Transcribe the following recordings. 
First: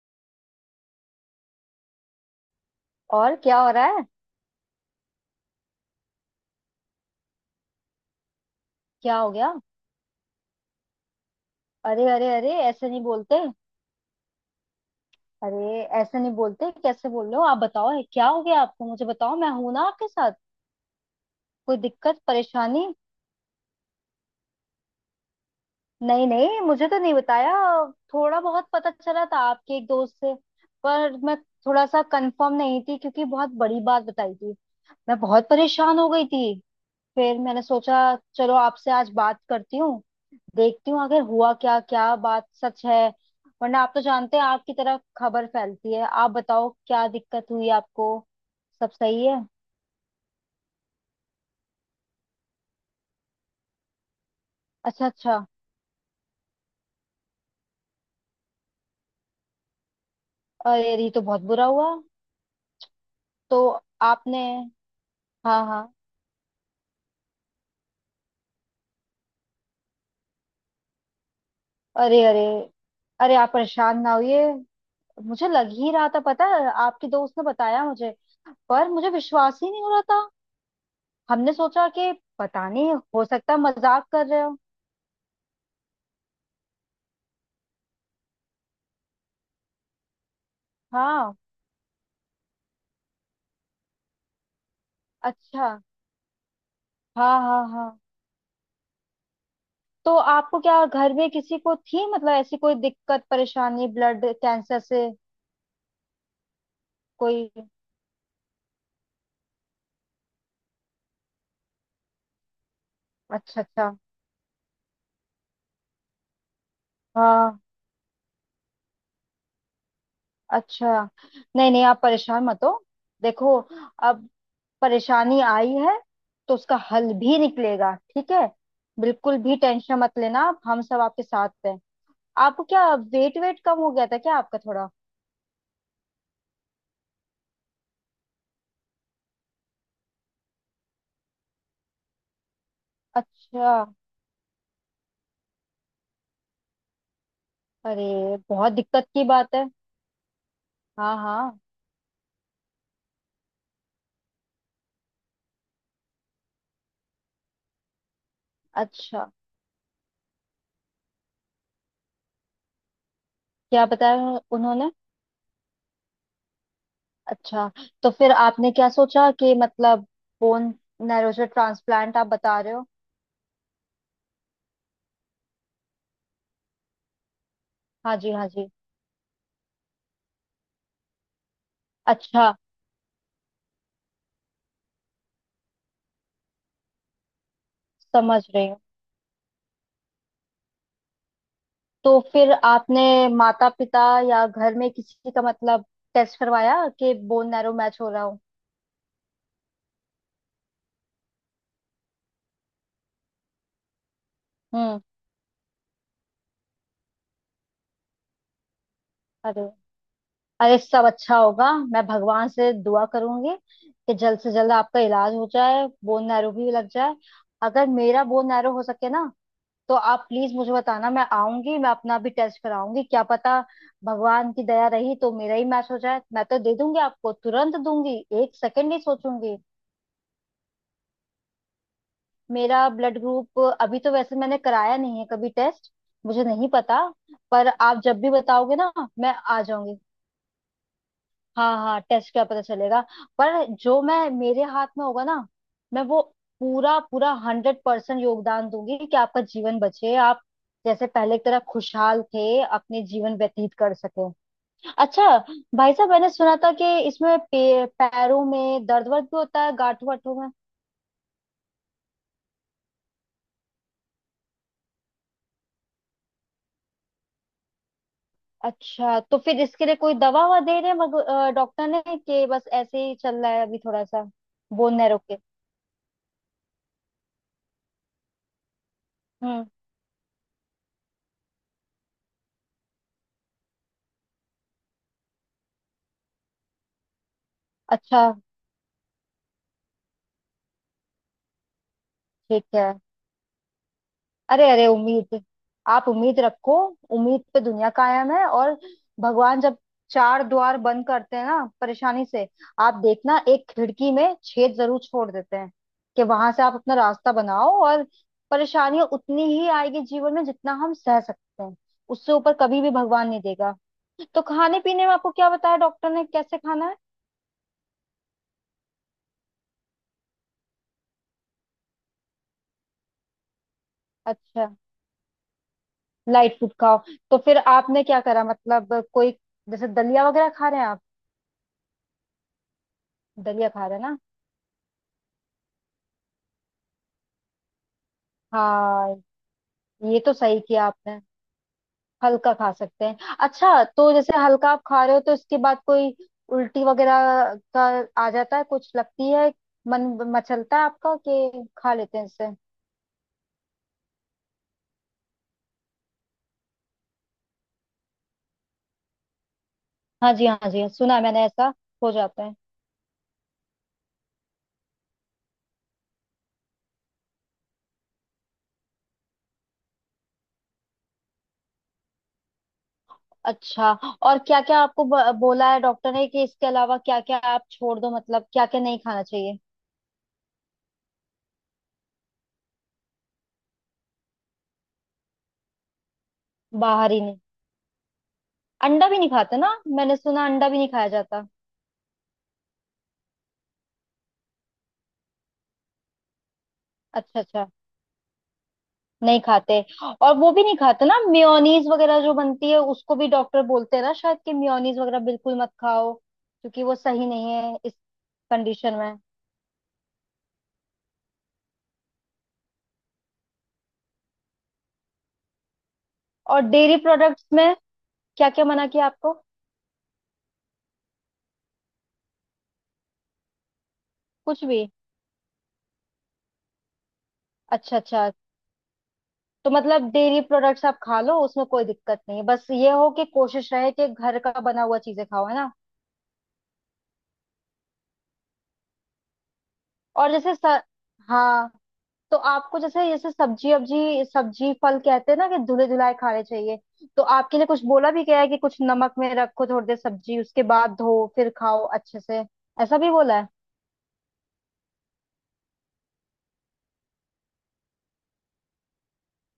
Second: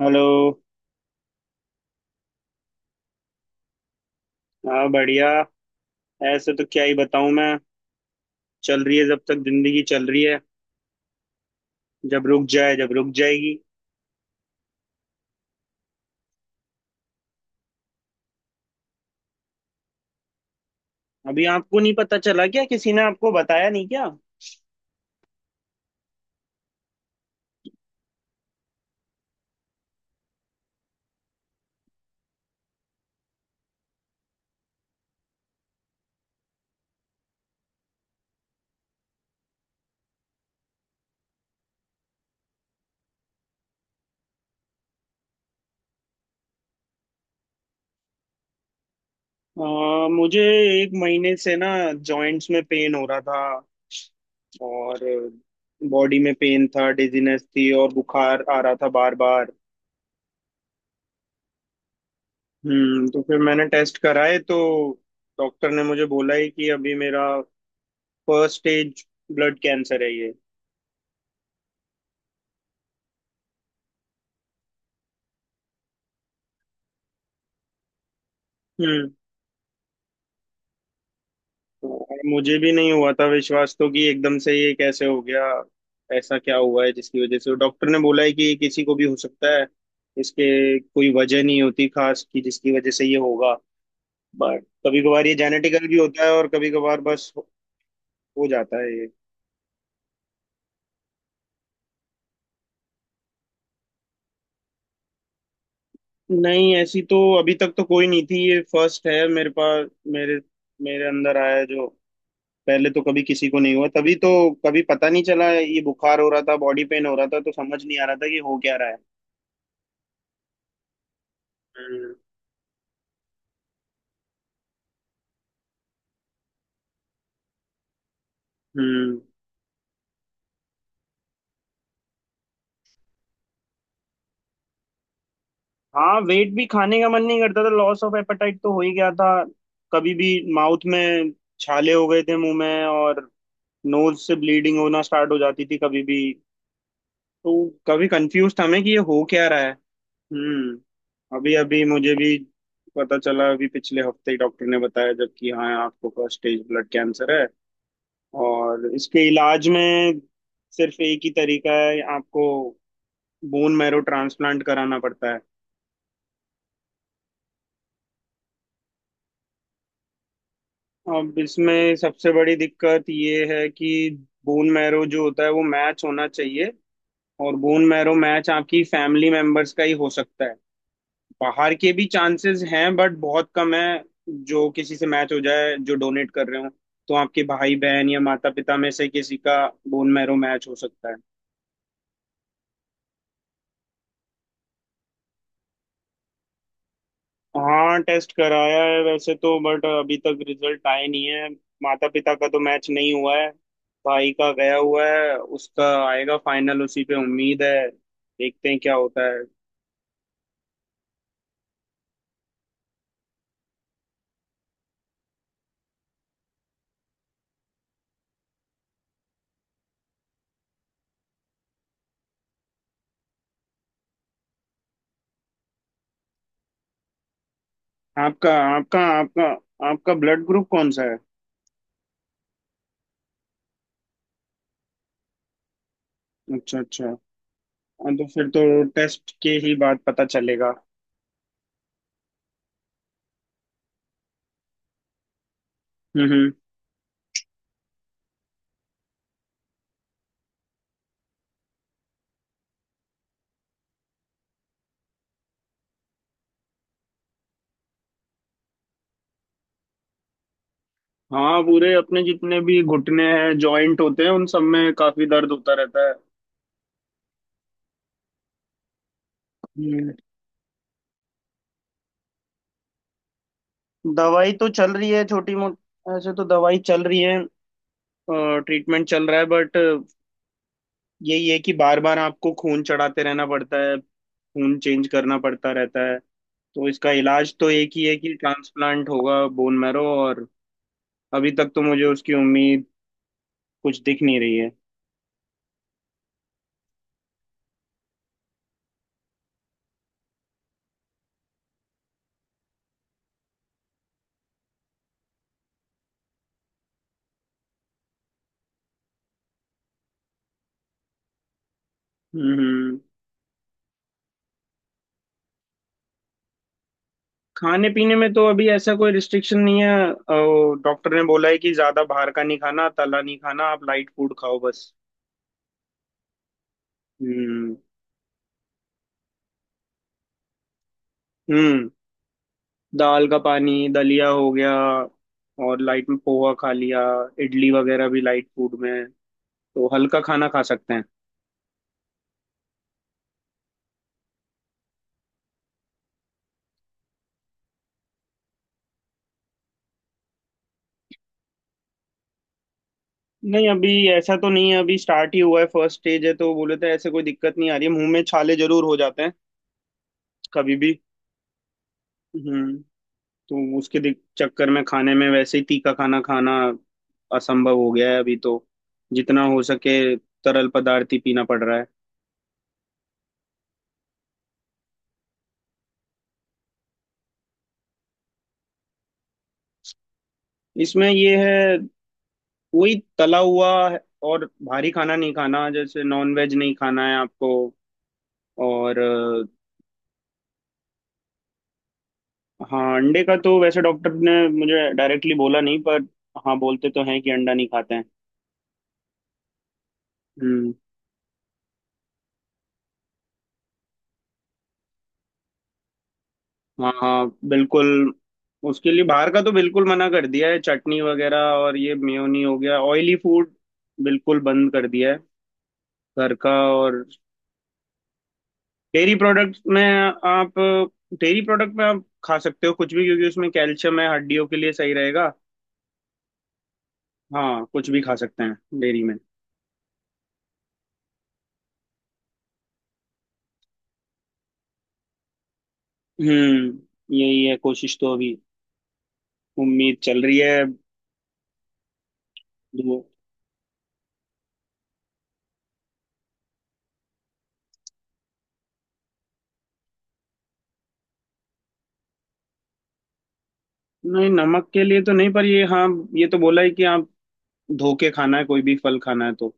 Hello. और क्या हो रहा है? हाँ, बढ़िया। ऐसे तो क्या ही बताऊं मैं। चल रही है, क्या जब हो तक गया? जिंदगी चल रही है। अरे जब अरे रुक अरे, जाए, ऐसे जब नहीं रुक बोलते। जाएगी। अरे ऐसे नहीं बोलते, कैसे बोल रहे हो आप? बताओ है, क्या हो गया आपको? मुझे बताओ, मैं हूं ना आपके साथ। अभी कोई आपको नहीं पता दिक्कत चला क्या? परेशानी? किसी ने आपको बताया नहीं क्या? नहीं नहीं, मुझे तो नहीं बताया। थोड़ा बहुत पता चला था आपके एक दोस्त से, पर मैं थोड़ा सा कंफर्म नहीं थी क्योंकि बहुत बड़ी बात बताई थी। मैं बहुत परेशान हो गई थी। फिर मैंने सोचा चलो आपसे आज बात करती हूँ, देखती हूँ आखिर हुआ क्या, क्या बात सच है। वरना आप तो जानते हैं आपकी तरफ खबर फैलती है। आप बताओ, क्या दिक्कत हुई आपको? सब सही है? मुझे एक महीने से ना जॉइंट्स में पेन हो रहा था। और अच्छा अच्छा। बॉडी में पेन था, डिजीनेस थी और बुखार आ रहा था बार बार। अरे अरे, ये तो बहुत बुरा हुआ। तो फिर तो मैंने टेस्ट कराए आपने… तो हाँ डॉक्टर ने हाँ। मुझे बोला है कि अभी मेरा फर्स्ट स्टेज ब्लड कैंसर है ये। अरे अरे अरे, आप परेशान ना होइए। मुझे लग ही रहा था, पता है आपकी दोस्त ने बताया मुझे, पर मुझे हम्म, विश्वास ही नहीं हो रहा था। हमने सोचा कि और मुझे पता भी नहीं नहीं, हुआ था हो सकता है विश्वास तो कि मजाक कर एकदम रहे से हो। ये कैसे हो गया। ऐसा क्या हुआ है जिसकी वजह से? डॉक्टर ने बोला है कि ये किसी को भी हो सकता है, इसके कोई हाँ, वजह नहीं होती खास कि जिसकी वजह से ये होगा। बट कभी कभार ये अच्छा। जेनेटिकल भी होता है, और कभी कभार बस हाँ हो हाँ हाँ। हो जाता है ये। तो आपको क्या घर में किसी को थी मतलब ऐसी कोई दिक्कत परेशानी ब्लड कैंसर से? नहीं, ऐसी तो कोई… अभी तक तो कोई नहीं थी, ये फर्स्ट है मेरे पास। मेरे मेरे अंदर आया है जो, पहले तो कभी किसी को अच्छा नहीं हुआ, अच्छा। तभी तो कभी पता नहीं चला। ये बुखार हो रहा था, बॉडी पेन हो रहा था, तो हाँ, समझ नहीं आ रहा था कि हो क्या रहा अच्छा। नहीं नहीं, आप है। परेशान मत हो। देखो, अब परेशानी आई है तो उसका हल भी निकलेगा, ठीक है? हम्म। बिल्कुल भी टेंशन मत लेना, आप… हम सब आपके साथ हैं। आपको क्या वेट वेट कम हो गया था क्या आपका थोड़ा? हाँ, वेट भी, खाने का मन नहीं करता था, लॉस ऑफ एपेटाइट तो हो ही गया था। कभी भी माउथ में छाले हो गए थे मुंह में, और अच्छा। नोज से ब्लीडिंग होना स्टार्ट हो जाती थी कभी भी। तो कभी अरे कंफ्यूज था बहुत मैं कि ये दिक्कत हो की क्या बात रहा है। है। हाँ अभी हाँ। अभी मुझे भी पता चला, अभी पिछले हफ्ते ही डॉक्टर ने बताया जबकि, हाँ, आपको फर्स्ट स्टेज ब्लड कैंसर है। और इसके अच्छा, इलाज में सिर्फ एक ही तरीका है, आपको बोन क्या मैरो बताया ट्रांसप्लांट उन्होंने? कराना पड़ता है। अच्छा, तो फिर आपने क्या सोचा कि मतलब बोन नैरो अब से इसमें ट्रांसप्लांट आप सबसे बड़ी बता रहे हो? दिक्कत ये है कि बोन मैरो जो होता है, वो मैच होना चाहिए, और बोन मैरो हाँ जी हाँ मैच जी। आपकी फैमिली मेंबर्स का ही हो सकता है। बाहर के भी अच्छा। चांसेस हैं, बट बहुत कम है जो किसी से मैच हो जाए जो डोनेट कर रहे हो। तो आपके भाई बहन या समझ माता रही पिता हूँ। में से किसी का बोन मैरो मैच हो सकता है। तो फिर आपने माता पिता या घर में किसी का मतलब टेस्ट करवाया कि बोन नैरो मैच हाँ, हो रहा टेस्ट हो? कराया है वैसे तो, बट अभी तक रिजल्ट आए नहीं है। माता पिता का तो मैच नहीं हुआ है, भाई का गया हम्म। हुआ है, उसका आएगा फाइनल, उसी पे उम्मीद है, देखते हैं क्या होता है। अरे अरे, सब अच्छा होगा, मैं भगवान से दुआ करूंगी कि जल्द से जल्द आपका इलाज हो जाए, बोन नैरो भी लग जाए। अगर मेरा बोन नैरो हो सके ना, तो आप प्लीज मुझे बताना, मैं आऊंगी, मैं अपना भी टेस्ट कराऊंगी। क्या पता भगवान की दया रही तो मेरा ही मैच हो जाए, मैं तो दे दूंगी आपको, तुरंत दूंगी, आपका एक सेकंड नहीं आपका आपका सोचूंगी। आपका ब्लड ग्रुप कौन सा है? मेरा ब्लड ग्रुप अभी तो वैसे मैंने कराया नहीं है कभी टेस्ट, मुझे नहीं अच्छा, पता, अच्छा। पर आप हाँ, जब तो भी फिर तो बताओगे ना मैं टेस्ट के आ ही जाऊंगी। बाद पता चलेगा। हाँ हाँ, टेस्ट क्या पता चलेगा, पर जो मैं… मेरे हाथ में होगा ना, मैं वो हम्म। हम्म। पूरा पूरा 100% योगदान दूंगी कि आपका जीवन बचे, आप जैसे पहले की तरह खुशहाल थे अपने जीवन व्यतीत कर सके। अच्छा, भाई साहब मैंने सुना था कि इसमें पैरों में दर्द वर्द भी होता है, गांठों वाठों में। हाँ, पूरे अपने जितने भी घुटने हैं, जॉइंट होते हैं, उन सब में काफी दर्द होता रहता है। अच्छा, तो फिर इसके लिए हम्म। कोई दवा वा दे रहे हैं डॉक्टर ने, कि बस ऐसे ही चल रहा है अभी थोड़ा सा? दवाई तो चल बोन रही नैरो है, के… छोटी मोटी ऐसे तो दवाई चल रही है, ट्रीटमेंट चल रहा है। हम्म। बट यही है कि बार बार आपको खून चढ़ाते रहना पड़ता है, खून चेंज करना पड़ता रहता है। तो इसका इलाज तो एक ही है अच्छा। कि ट्रांसप्लांट होगा बोन मैरो, और अभी तक तो मुझे उसकी ठीक उम्मीद है। कुछ दिख नहीं रही अरे है। अरे, उम्मीद… आप उम्मीद रखो। उम्मीद पे दुनिया कायम है। और भगवान जब चार द्वार बंद करते हैं ना परेशानी से, आप देखना एक खिड़की में छेद जरूर छोड़ देते हैं कि वहां से आप अपना रास्ता बनाओ। और परेशानियां उतनी ही आएगी जीवन में जितना हम सह सकते हैं, उससे ऊपर कभी भी हम्म। भगवान नहीं देगा। तो खाने पीने में आपको क्या बताया डॉक्टर ने, कैसे खाना है? खाने पीने में तो अभी ऐसा कोई रिस्ट्रिक्शन नहीं है। डॉक्टर ने बोला है कि ज्यादा बाहर का नहीं खाना, तला नहीं खाना, आप लाइट फूड खाओ अच्छा, बस। लाइट फूड खाओ। तो फिर हम्म। आपने क्या करा मतलब कोई, जैसे दलिया वगैरह खा रहे हैं आप? हम्म। दाल का दलिया खा पानी, रहे हैं ना। दलिया हो गया, और लाइट में पोहा खा लिया, इडली वगैरह भी लाइट फूड में है, हाँ, तो हल्का ये तो खाना सही खा किया सकते हैं। आपने। हल्का खा सकते हैं। अच्छा, तो जैसे हल्का आप खा रहे हो तो इसके बाद कोई उल्टी वगैरह का आ जाता है, कुछ लगती है, मन मचलता है आपका कि खा लेते हैं इससे? नहीं, अभी ऐसा तो नहीं है, अभी स्टार्ट ही हुआ है, फर्स्ट स्टेज है, तो बोले थे ऐसे कोई दिक्कत नहीं आ रही है। मुंह में छाले जरूर हो जाते हैं हाँ जी हाँ कभी जी, भी। सुना है मैंने ऐसा हो जाता है। हम्म तो उसके चक्कर में खाने में वैसे ही तीखा खाना, खाना असंभव हो गया है अभी तो। जितना हो सके तरल पदार्थ ही पीना पड़ रहा है। अच्छा, और क्या क्या आपको बोला है डॉक्टर ने कि इसके अलावा क्या क्या आप छोड़ दो, मतलब क्या क्या नहीं खाना चाहिए? इसमें ये है, कोई तला हुआ और भारी खाना नहीं खाना, जैसे नॉन वेज नहीं खाना बाहर है ही नहीं, आपको। और अंडा भी नहीं खाते ना? मैंने सुना अंडा भी नहीं खाया जाता। हाँ, अंडे का तो वैसे डॉक्टर ने मुझे डायरेक्टली बोला नहीं, पर हाँ, बोलते तो हैं कि अच्छा अंडा नहीं अच्छा, खाते हैं। नहीं खाते। और वो भी हम्म। नहीं खाते ना, मेयोनीज वगैरह जो बनती है, उसको भी डॉक्टर बोलते हैं ना शायद कि मेयोनीज वगैरह बिल्कुल मत खाओ क्योंकि हाँ, वो सही हाँ, नहीं है बिल्कुल। इस उसके कंडीशन लिए में। बाहर का तो बिल्कुल मना कर दिया है, चटनी वगैरह, और ये मेयोनी हो गया, ऑयली फूड, बिल्कुल बंद कर दिया है, घर का। और डेयरी और प्रोडक्ट्स में क्या क्या मना किया डेयरी आपको? प्रोडक्ट में आप डेयरी प्रोडक्ट में आप खा सकते हो कुछ भी, क्योंकि उसमें कैल्शियम है, हड्डियों के कुछ लिए भी? सही रहेगा। हाँ, कुछ अच्छा भी खा अच्छा, सकते हैं डेयरी में। तो मतलब डेयरी प्रोडक्ट्स आप खा लो, उसमें कोई दिक्कत नहीं है, बस ये हो कि कोशिश रहे कि घर का बना हुआ चीजें खाओ, है ना? हम्म, यही है, कोशिश तो अभी उम्मीद चल और रही है। हाँ, तो आपको धो- जैसे जैसे सब्जी अब्जी, सब्जी फल कहते हैं ना कि धुले धुलाए खाने चाहिए, तो आपके लिए कुछ बोला भी गया है कि कुछ नमक में रखो थोड़ी देर सब्जी, उसके बाद धो फिर खाओ अच्छे से, ऐसा भी बोला है? नहीं, नमक के लिए तो नहीं, पर ये, हाँ, ये तो बोला है कि आप धो के खाना है, कोई भी फल खाना है तो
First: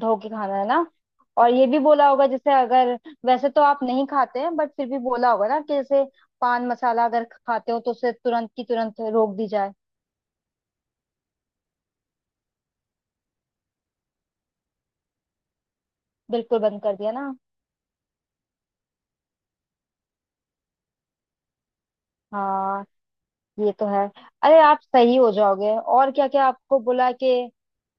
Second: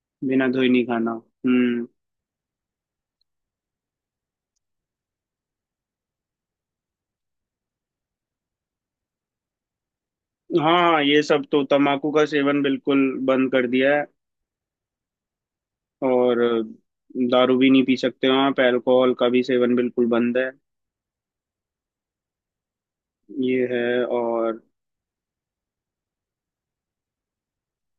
धो के बिना खाना है धोए नहीं ना। खाना। और ये भी हम्म। बोला होगा जैसे अगर, वैसे तो आप नहीं खाते हैं बट फिर भी बोला होगा ना कि जैसे पान मसाला अगर खाते हो तो उसे तुरंत की तुरंत रोक दी जाए। हाँ, हाँ, ये सब तो, तम्बाकू का सेवन बिल्कुल बंद कर दिया है। और बिल्कुल बंद कर दिया ना। दारू भी नहीं पी सकते हो आप, अल्कोहल का भी सेवन बिल्कुल बंद है। हाँ, ये ये तो है। है। अरे और आप सही हो जाओगे। और क्या क्या आपको बोला कि…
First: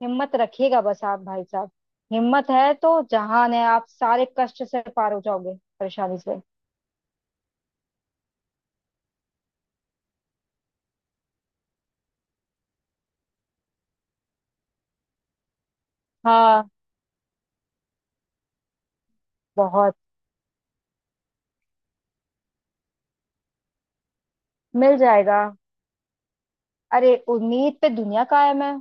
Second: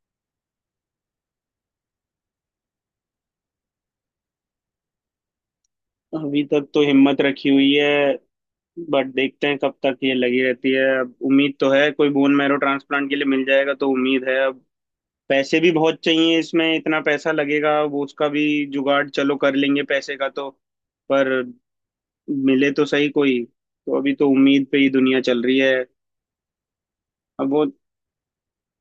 हिम्मत रखिएगा बस आप भाई साहब, हिम्मत है तो जहान है, आप सारे कष्ट से पार हो जाओगे, परेशानी से। अभी तक तो हिम्मत रखी हुई है, बट देखते हैं कब तक ये लगी रहती है। अब उम्मीद तो है कोई बोन मैरो ट्रांसप्लांट के लिए मिल जाएगा, तो उम्मीद है अब। पैसे भी बहुत चाहिए हाँ, इसमें, इतना पैसा लगेगा, वो उसका भी जुगाड़ चलो कर लेंगे बहुत… पैसे का तो, पर मिले तो सही कोई। तो अभी तो उम्मीद पे ही मिल दुनिया चल जाएगा। रही है। अरे अब वो, उम्मीद पे दुनिया कायम है।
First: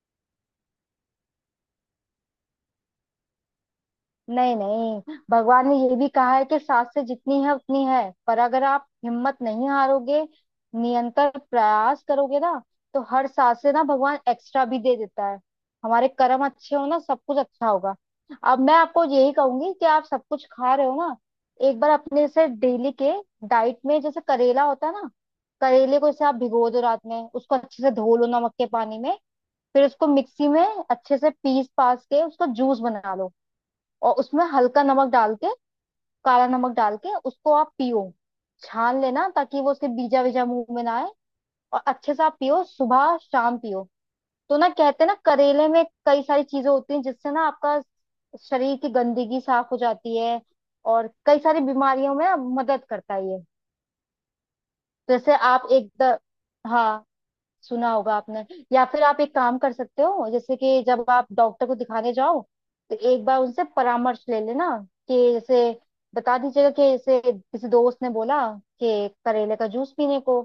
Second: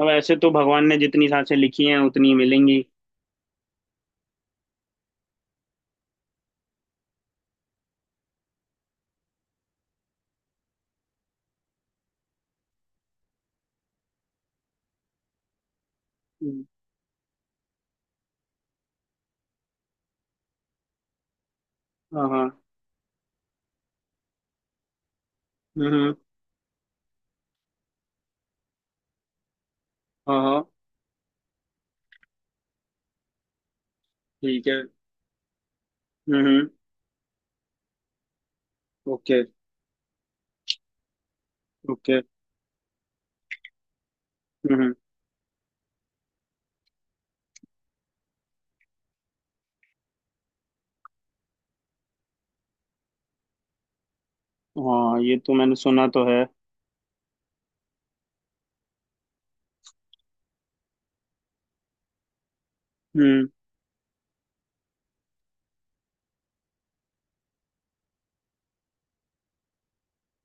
अब ऐसे तो भगवान ने जितनी सांसें लिखी हैं उतनी ही मिलेंगी। नहीं नहीं, भगवान ने ये भी कहा है कि सात से जितनी है उतनी है, पर अगर आप हिम्मत नहीं हारोगे, निरंतर प्रयास करोगे ना, तो हर सात से ना भगवान एक्स्ट्रा भी दे देता है। हमारे कर्म हम्म। अच्छे हो ना, सब कुछ अच्छा होगा। अब मैं आपको यही कहूंगी कि आप सब कुछ खा रहे हो ना, एक बार अपने हाँ, हाँ। से डेली के डाइट में जैसे करेला होता है ना, हम्म। करेले को हम्म। जैसे आप भिगो दो रात में, उसको अच्छे से धो लो नमक के पानी में, फिर उसको हाँ, मिक्सी में हाँ। अच्छे से पीस पास के उसका जूस बना लो और उसमें ठीक है। हल्का नमक डाल के, हम्म। काला हम्म। नमक डाल के उसको आप पियो। छान लेना ओके। ताकि वो उसके बीजा वीजा मुंह में ना आए, और अच्छे ओके। से आप पियो, सुबह शाम पियो। तो ना हम्म। हम्म। कहते हैं ना करेले में कई सारी चीजें होती हैं जिससे ना आपका शरीर की गंदगी साफ हो जाती है, और कई सारी बीमारियों में ना मदद करता है ये। हाँ, जैसे ये तो आप मैंने सुना तो है। हाँ, सुना होगा आपने। या फिर आप एक काम कर सकते हो, जैसे कि जब आप डॉक्टर को दिखाने जाओ तो एक बार हम्म। उनसे परामर्श ले लेना कि जैसे बता दीजिएगा कि जैसे किसी दोस्त ने बोला कि करेले का जूस पीने को,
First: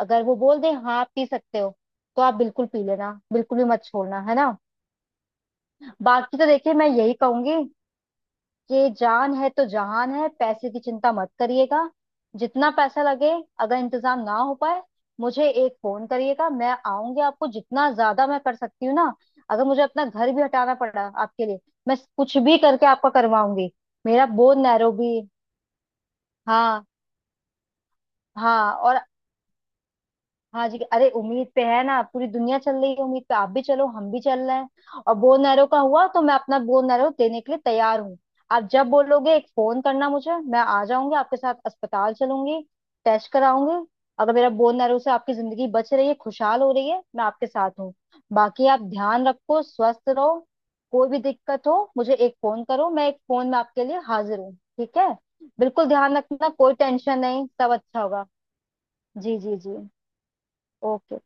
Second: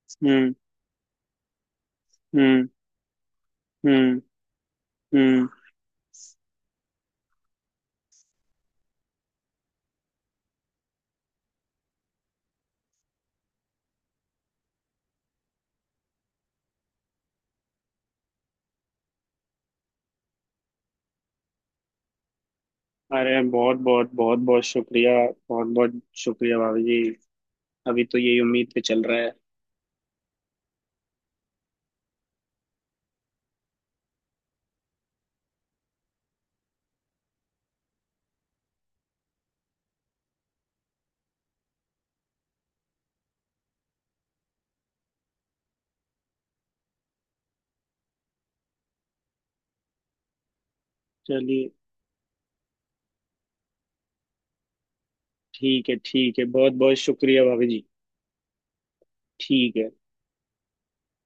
अगर वो हम्म। बोल दे हाँ आप पी सकते हो तो आप बिल्कुल हम्म। पी लेना, बिल्कुल भी मत छोड़ना, हम्म। है ना? हम्म। बाकी तो देखिए मैं यही कहूंगी, ये जान है तो जहान है, पैसे की चिंता मत करिएगा। जितना पैसा लगे, अगर इंतजाम ना हो पाए, मुझे एक फोन करिएगा, मैं आऊंगी आपको, जितना ज्यादा मैं कर सकती हूँ ना, अगर मुझे अपना घर भी हटाना पड़ा आपके लिए, मैं कुछ भी करके आपका अरे, करवाऊंगी। बहुत बहुत मेरा बहुत बोझ बहुत नैरो शुक्रिया। भी… बहुत बहुत शुक्रिया, भाभी हाँ जी। अभी तो यही उम्मीद हाँ। पे और चल रहा है। हाँ जी, अरे उम्मीद पे है ना पूरी दुनिया चल रही है, उम्मीद पे आप भी चलो, हम भी चल रहे हैं। और बोन नैरो का हुआ तो मैं अपना बोन नैरो देने के लिए तैयार हूँ। आप जब बोलोगे एक फोन करना मुझे, मैं आ जाऊंगी, आपके साथ अस्पताल चलूंगी, टेस्ट कराऊंगी। अगर मेरा बोन नैरो से आपकी जिंदगी बच रही है, खुशहाल हो रही है, मैं आपके साथ हूँ। बाकी आप ध्यान रखो, स्वस्थ रहो, कोई भी दिक्कत चलिए, हो मुझे एक फोन करो, मैं एक फोन में आपके लिए हाजिर हूँ, ठीक है? बिल्कुल ठीक है, ध्यान ठीक है, रखना, बहुत कोई बहुत टेंशन शुक्रिया, नहीं, भाभी सब जी। अच्छा होगा। जी जी ठीक जी। है। ओके।